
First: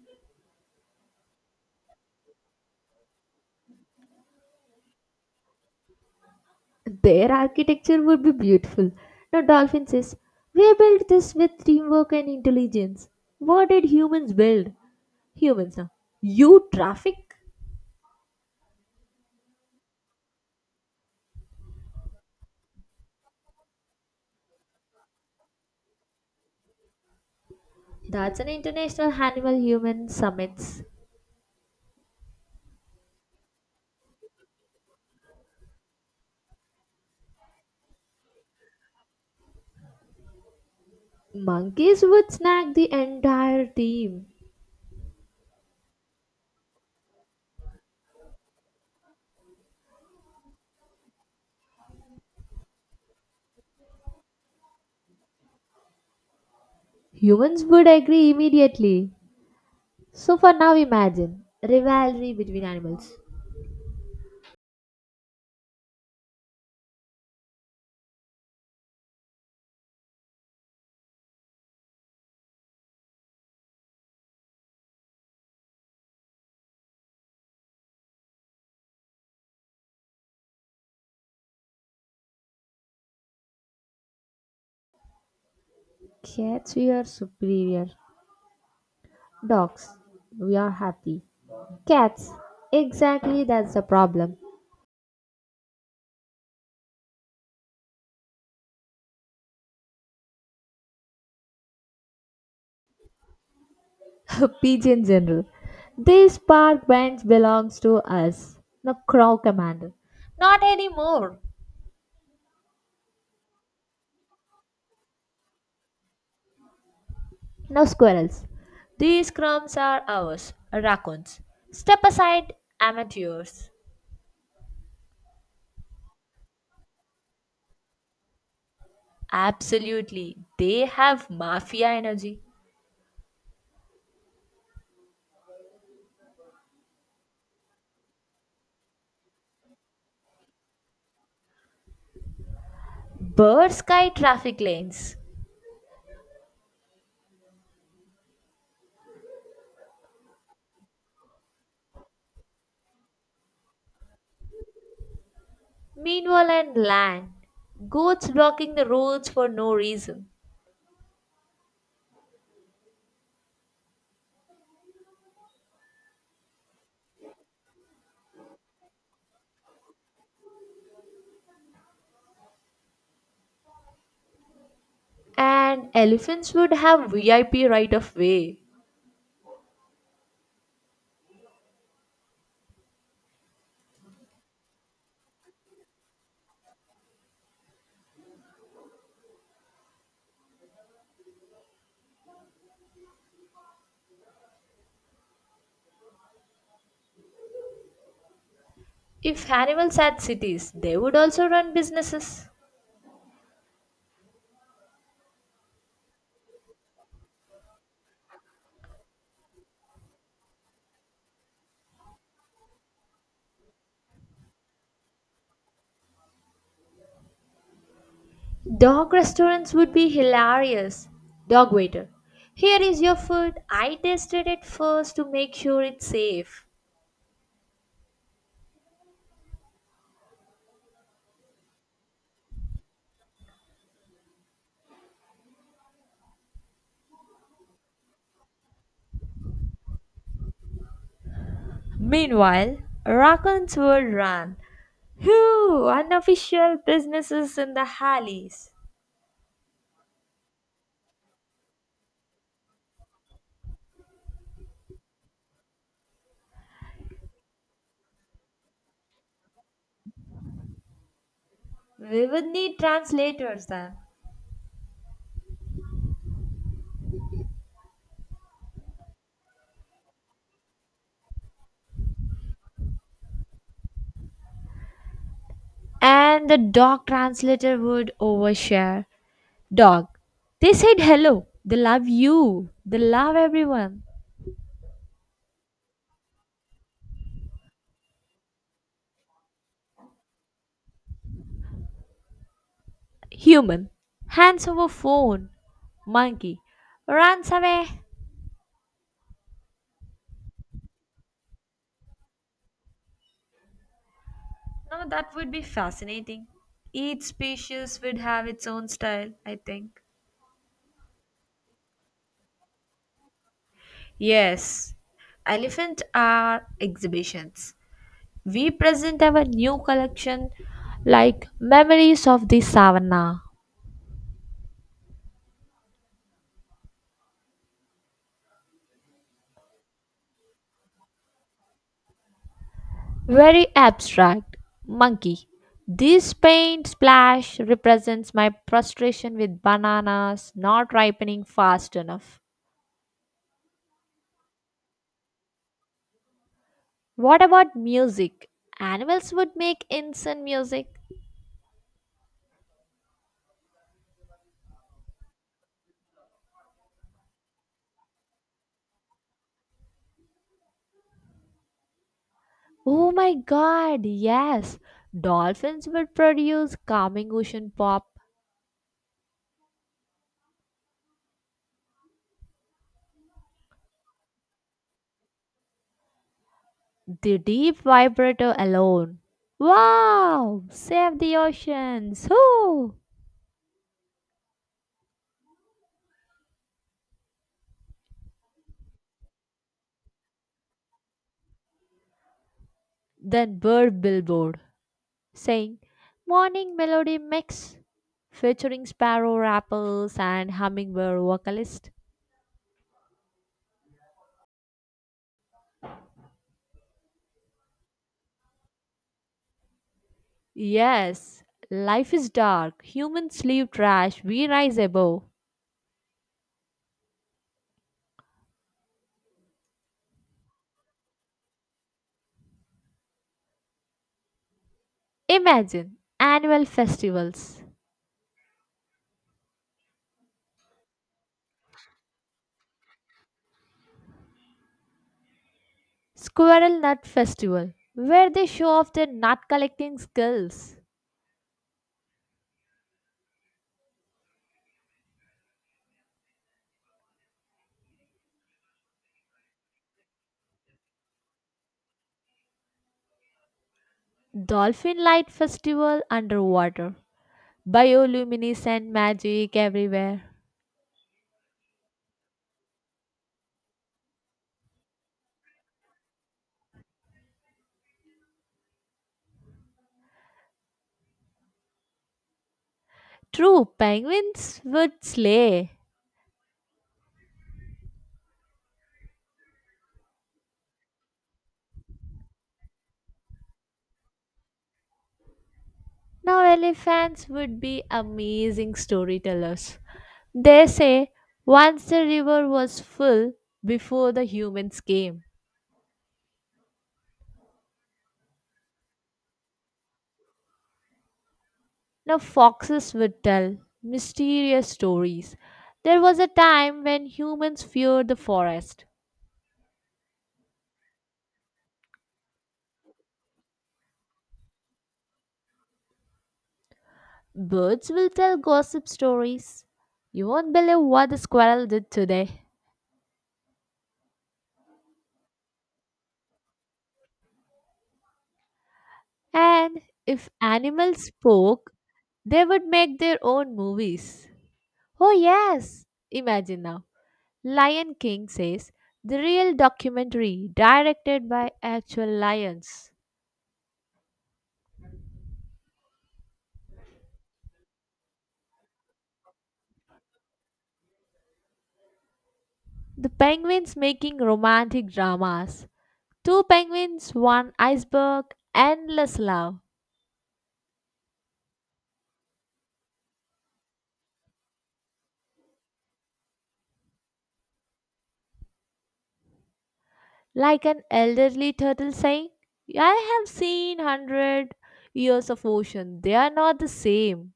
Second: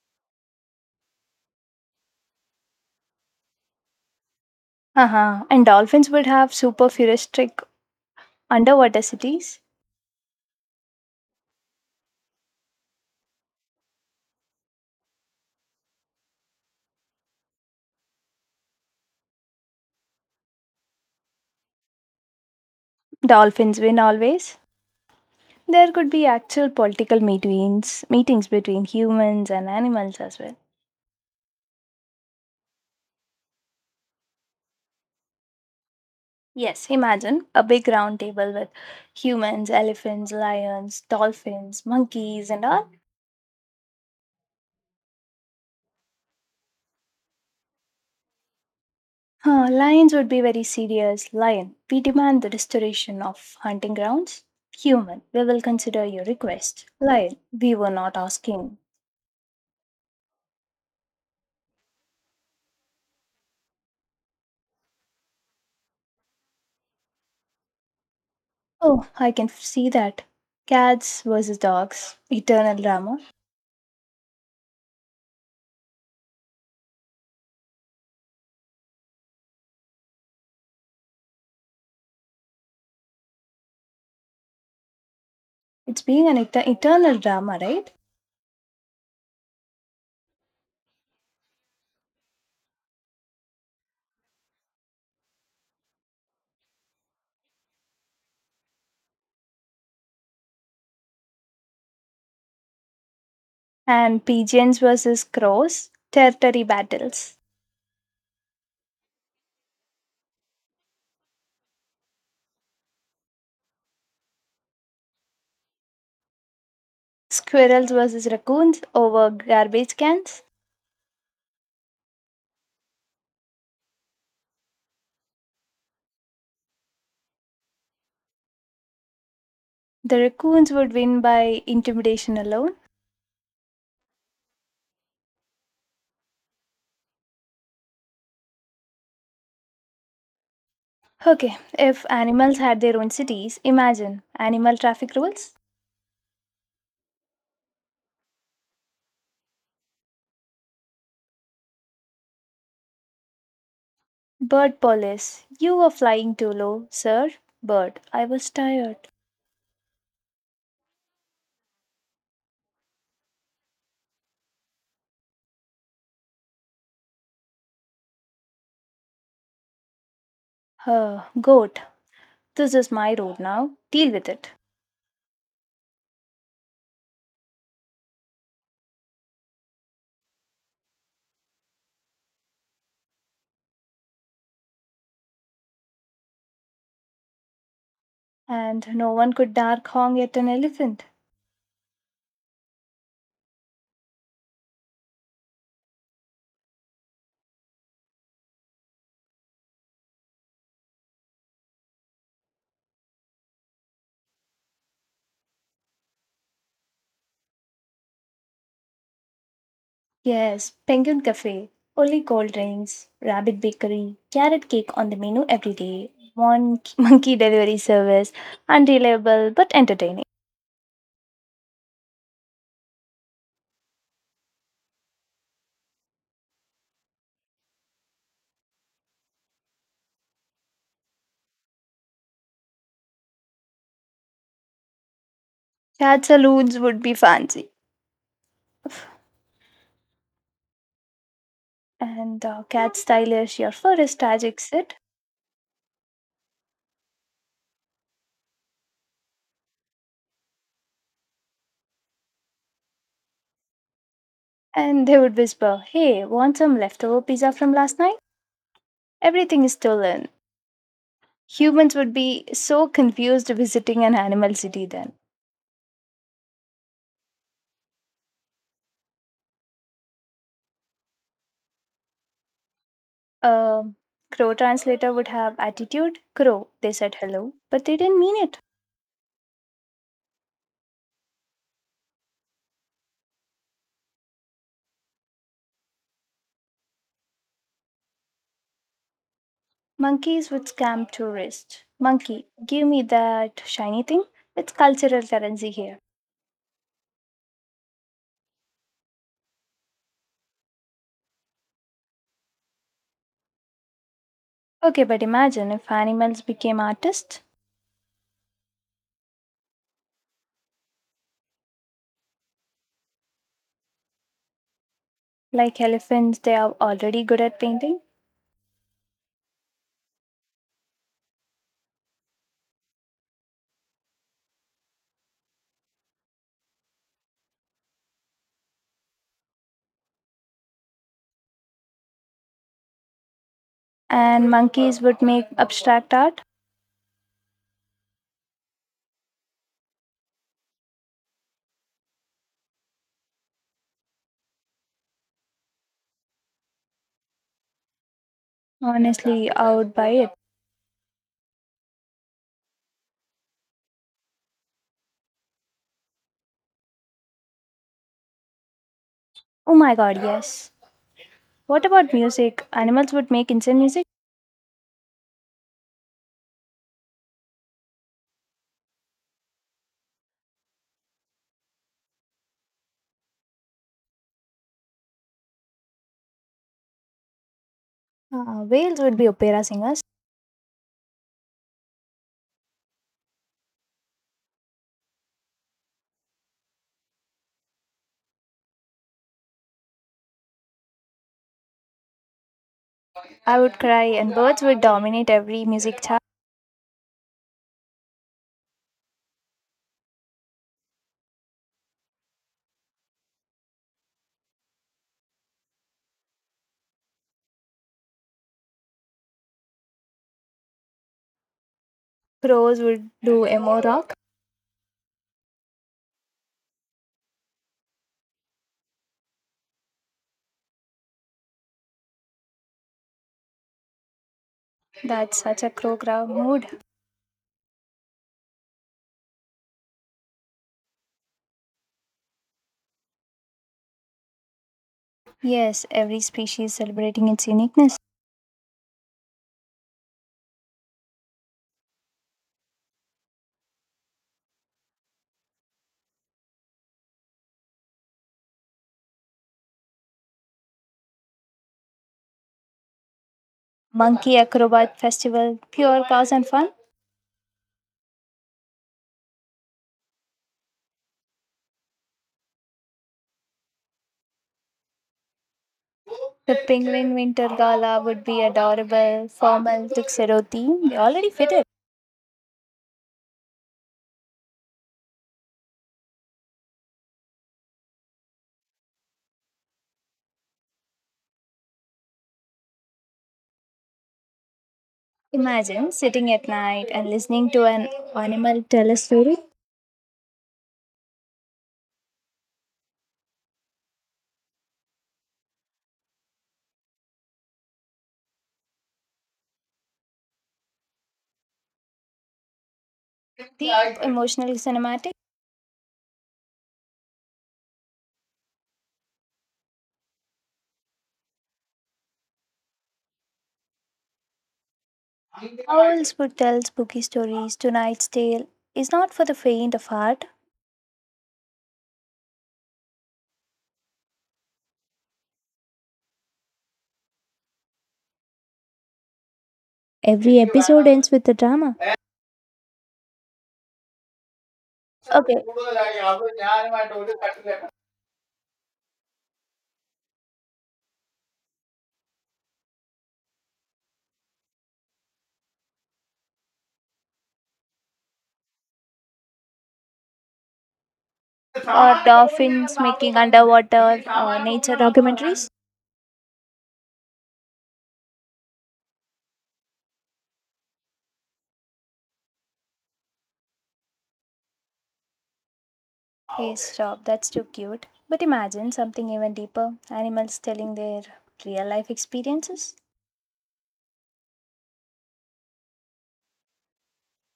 S1: Uh-huh. And dolphins would have super
S2: Their
S1: futuristic
S2: architecture would be beautiful.
S1: underwater
S2: Now,
S1: cities.
S2: dolphin says, we built this with teamwork and intelligence. What did humans build? Humans now. You traffic?
S1: Dolphins win always. There could be actual political meetings,
S2: That's
S1: meetings
S2: an
S1: between
S2: international
S1: humans
S2: animal
S1: and
S2: human
S1: animals as well.
S2: summits.
S1: Yes, imagine a big round table with humans, elephants, lions, dolphins,
S2: Monkeys would
S1: monkeys, and
S2: snag the
S1: all.
S2: entire team.
S1: Huh, lions would be very serious. Lion, we demand the restoration of hunting grounds. Human, we will consider your request. Lion,
S2: Humans
S1: we
S2: would
S1: were not
S2: agree
S1: asking.
S2: immediately. So, for now, imagine rivalry between animals.
S1: Oh, I can f- see that. Cats versus dogs, eternal drama. It's being an et-
S2: Cats, we are
S1: eternal drama,
S2: superior.
S1: right?
S2: Dogs, we are happy. Cats, exactly, that's the problem.
S1: And pigeons
S2: Pigeon
S1: versus
S2: General,
S1: crows,
S2: this
S1: territory
S2: park bench
S1: battles.
S2: belongs to us. Now, Crow Commander, not anymore. Now,
S1: Squirrels versus
S2: squirrels,
S1: raccoons over
S2: these crumbs
S1: garbage
S2: are
S1: cans.
S2: ours. Raccoons, step aside, amateurs.
S1: The
S2: Absolutely,
S1: raccoons
S2: they
S1: would win
S2: have
S1: by
S2: mafia
S1: intimidation
S2: energy.
S1: alone. Okay, if animals had their own cities,
S2: Birds sky
S1: imagine
S2: traffic
S1: animal
S2: lanes.
S1: traffic rules. Bird police, you were flying
S2: Meanwhile,
S1: too
S2: on
S1: low, sir.
S2: land,
S1: Bird, I
S2: goats
S1: was
S2: blocking the
S1: tired.
S2: roads for no reason.
S1: Uh, goat, this is my road now. Deal with it.
S2: And elephants would have V I P right of way.
S1: And no one could dark honk at an elephant.
S2: If animals had cities, they would also run businesses.
S1: Yes, Penguin Cafe. Only cold drinks, rabbit bakery, carrot cake on the menu every day, Mon- monkey delivery service,
S2: Dog
S1: unreliable but
S2: restaurants would be
S1: entertaining.
S2: hilarious. Dog waiter, here is your food. I tasted it first to make sure it's safe.
S1: Cat saloons would be fancy. And uh,
S2: Meanwhile,
S1: cat stylish, your
S2: raccoons
S1: fur
S2: would
S1: is
S2: run.
S1: tragic, sit.
S2: Whew, unofficial businesses in the alleys.
S1: And they would whisper, hey, want some leftover pizza from last night? Everything is stolen. Humans would
S2: We
S1: be
S2: would need
S1: so confused
S2: translators then.
S1: visiting an animal city then. A crow translator would have attitude.
S2: And the
S1: Crow, they
S2: dog
S1: said hello,
S2: translator
S1: but they
S2: would
S1: didn't mean it.
S2: overshare. Dog, they said hello. They love you. They love everyone.
S1: Monkeys would scam tourists. Monkey, give me that
S2: Human,
S1: shiny thing.
S2: hands
S1: It's
S2: over
S1: cultural
S2: phone.
S1: currency here.
S2: Monkey, runs away.
S1: Okay,
S2: No,
S1: but
S2: that would be
S1: imagine if animals
S2: fascinating.
S1: became
S2: Each
S1: artists.
S2: species would have its own style, I think. Yes,
S1: Like
S2: elephant
S1: elephants, they
S2: are
S1: are already good at
S2: exhibitions.
S1: painting.
S2: We present our new collection like memories of the savannah. Very
S1: And
S2: abstract.
S1: monkeys would
S2: Monkey.
S1: make abstract
S2: This
S1: art.
S2: paint splash represents my frustration with bananas not ripening fast enough. What about music? Animals
S1: Honestly,
S2: would
S1: I
S2: make
S1: would buy it.
S2: instant music.
S1: Oh my god, yes. What about music?
S2: Oh
S1: Animals would
S2: my
S1: make insane music.
S2: god, yes. Dolphins would produce calming ocean pop. The deep vibrato
S1: Uh, whales would
S2: alone.
S1: be opera singers.
S2: Wow! Save the oceans! Whoo! Then
S1: I would
S2: bird
S1: cry, and
S2: billboard.
S1: birds would dominate every
S2: Saying,
S1: music chart.
S2: Morning Melody Mix, featuring sparrow rappers and hummingbird vocalist. Yes, life is dark,
S1: Crows would
S2: humans
S1: do
S2: leave
S1: emo rock.
S2: trash, we rise above.
S1: That's such a
S2: Imagine
S1: crow crow
S2: annual
S1: mood.
S2: festivals,
S1: Yes, every species
S2: Squirrel Nut
S1: celebrating its
S2: Festival,
S1: uniqueness.
S2: where they show off their nut collecting skills,
S1: Monkey acrobat
S2: Dolphin Light
S1: festival,
S2: Festival
S1: pure cause and fun.
S2: underwater, bioluminescent magic everywhere.
S1: The penguin winter gala would be adorable, formal tuxedo theme. They already fit it.
S2: True, penguins would slay.
S1: Imagine sitting
S2: Now,
S1: at night and
S2: elephants
S1: listening
S2: would
S1: to
S2: be
S1: an animal
S2: amazing
S1: tell a story.
S2: storytellers. They say once the river was full before the humans came. Now, foxes would tell
S1: Deep emotional
S2: mysterious
S1: cinematic.
S2: stories. There was a time when humans feared the forest.
S1: Owls would tell spooky stories.
S2: Birds will
S1: Tonight's
S2: tell
S1: tale
S2: gossip
S1: is not for the
S2: stories.
S1: faint of heart.
S2: You won't believe what the squirrel did today. And if
S1: Every episode
S2: animals
S1: ends with a
S2: spoke,
S1: drama.
S2: they would make their own movies. Oh,
S1: Okay,
S2: yes! Imagine now. Lion King says the real documentary directed by actual lions.
S1: or dolphins
S2: The
S1: making
S2: penguins
S1: underwater
S2: making
S1: uh, nature
S2: romantic
S1: documentaries.
S2: dramas. Two penguins, one iceberg, endless love.
S1: Hey, stop, that's too cute. But imagine something even deeper: animals
S2: Like
S1: telling
S2: an
S1: their
S2: elderly
S1: real
S2: turtle
S1: life
S2: saying,
S1: experiences.
S2: I have seen hundred years of ocean, they are not the same.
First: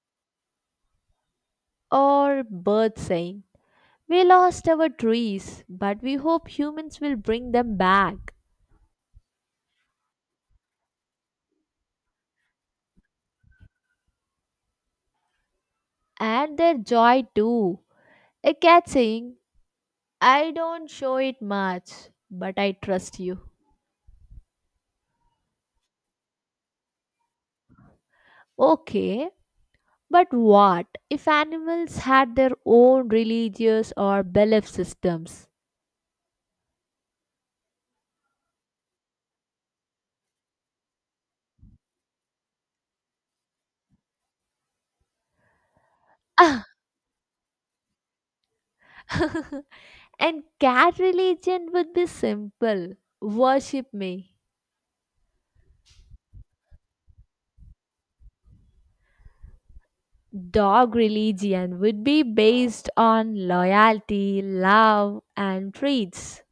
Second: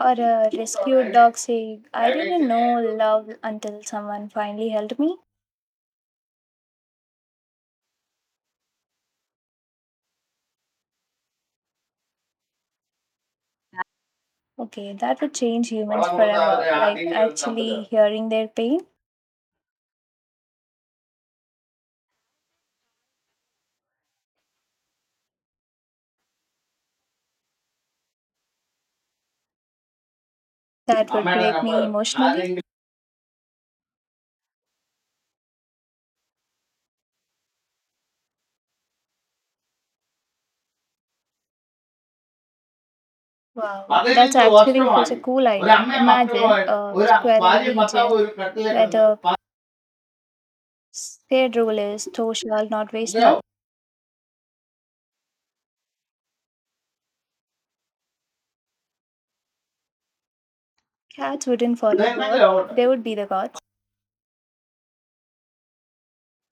S1: Or a rescued dog saying, I
S2: Or
S1: didn't know
S2: birds
S1: love
S2: saying,
S1: until
S2: we
S1: someone
S2: lost
S1: finally
S2: our
S1: helped me.
S2: trees, but we hope humans will bring them back.
S1: Okay, that would change humans
S2: And
S1: forever.
S2: their
S1: Like
S2: joy too.
S1: actually hearing their
S2: A
S1: pain,
S2: cat saying, I don't show it much, but I trust you. Okay, but what
S1: that would
S2: if
S1: break me
S2: animals had their
S1: emotionally.
S2: own religious or belief systems?
S1: Wow, that's actually such a cool idea. Imagine
S2: Ah,
S1: a ഒരു square ഭാര്യയും where the
S2: and cat
S1: scared
S2: religion
S1: rule
S2: would be
S1: is thou shalt not
S2: simple,
S1: waste ഇതിലോ.
S2: worship me. Dog
S1: Cats
S2: religion
S1: wouldn't follow
S2: would
S1: God,
S2: be
S1: ഇതെന്നെങ്കിലും they
S2: based
S1: would be the
S2: on
S1: gods.
S2: loyalty, love, and treats.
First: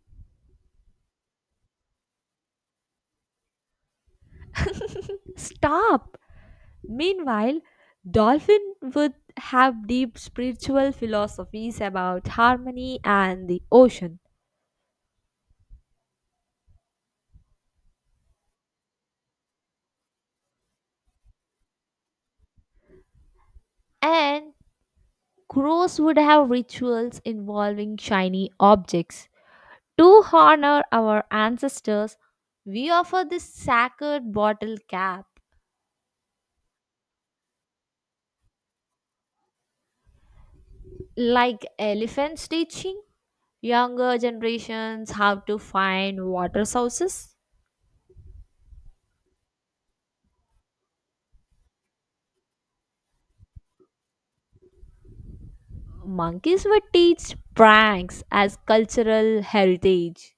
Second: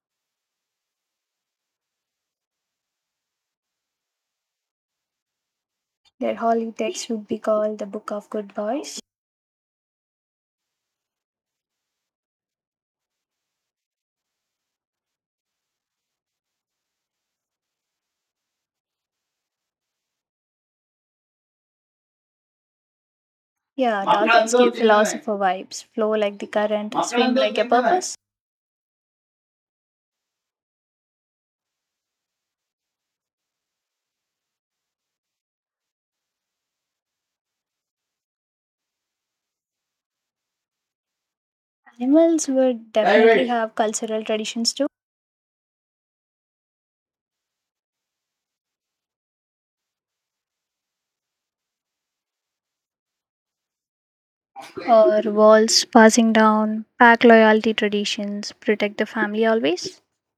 S2: Stop!
S1: Their holy text would be
S2: Meanwhile,
S1: called the Book of Good
S2: dolphin
S1: Boys.
S2: would have deep spiritual philosophies about harmony and the ocean.
S1: Yeah, that
S2: And
S1: give philosopher vibes,
S2: crows
S1: flow
S2: would
S1: like the
S2: have
S1: current,
S2: rituals
S1: swim like a
S2: involving
S1: purpose.
S2: shiny objects. To honor our ancestors, we offer this sacred bottle cap. Like elephants
S1: Animals would
S2: teaching
S1: definitely have
S2: younger
S1: cultural traditions too,
S2: generations how to find water sources,
S1: or walls passing
S2: monkeys would
S1: down, pack
S2: teach
S1: loyalty
S2: pranks
S1: traditions,
S2: as
S1: protect the
S2: cultural
S1: family always.
S2: heritage.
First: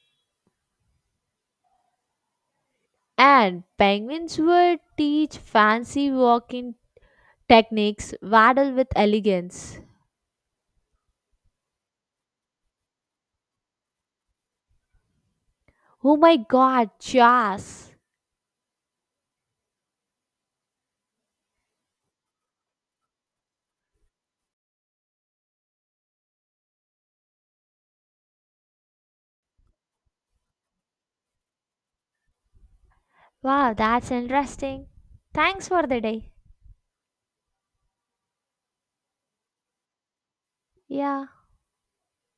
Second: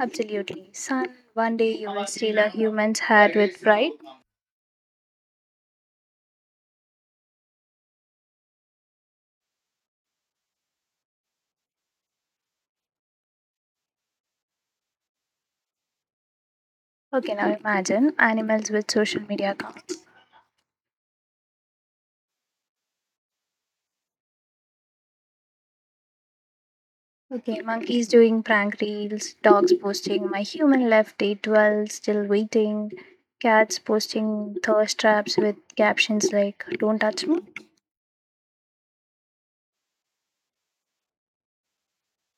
S1: Absolutely. Son, one day you will steal a human's head
S2: And
S1: with pride.
S2: penguins would teach fancy walking techniques, waddle with elegance. Oh my god,
S1: Okay, now
S2: Chas!
S1: imagine animals with social media accounts. Okay, monkeys doing prank reels, dogs posting my human left day twelve, still waiting,
S2: Wow,
S1: cats
S2: that's
S1: posting
S2: interesting.
S1: thirst traps with
S2: Thanks for the day.
S1: captions like, don't touch me.
S2: Yeah.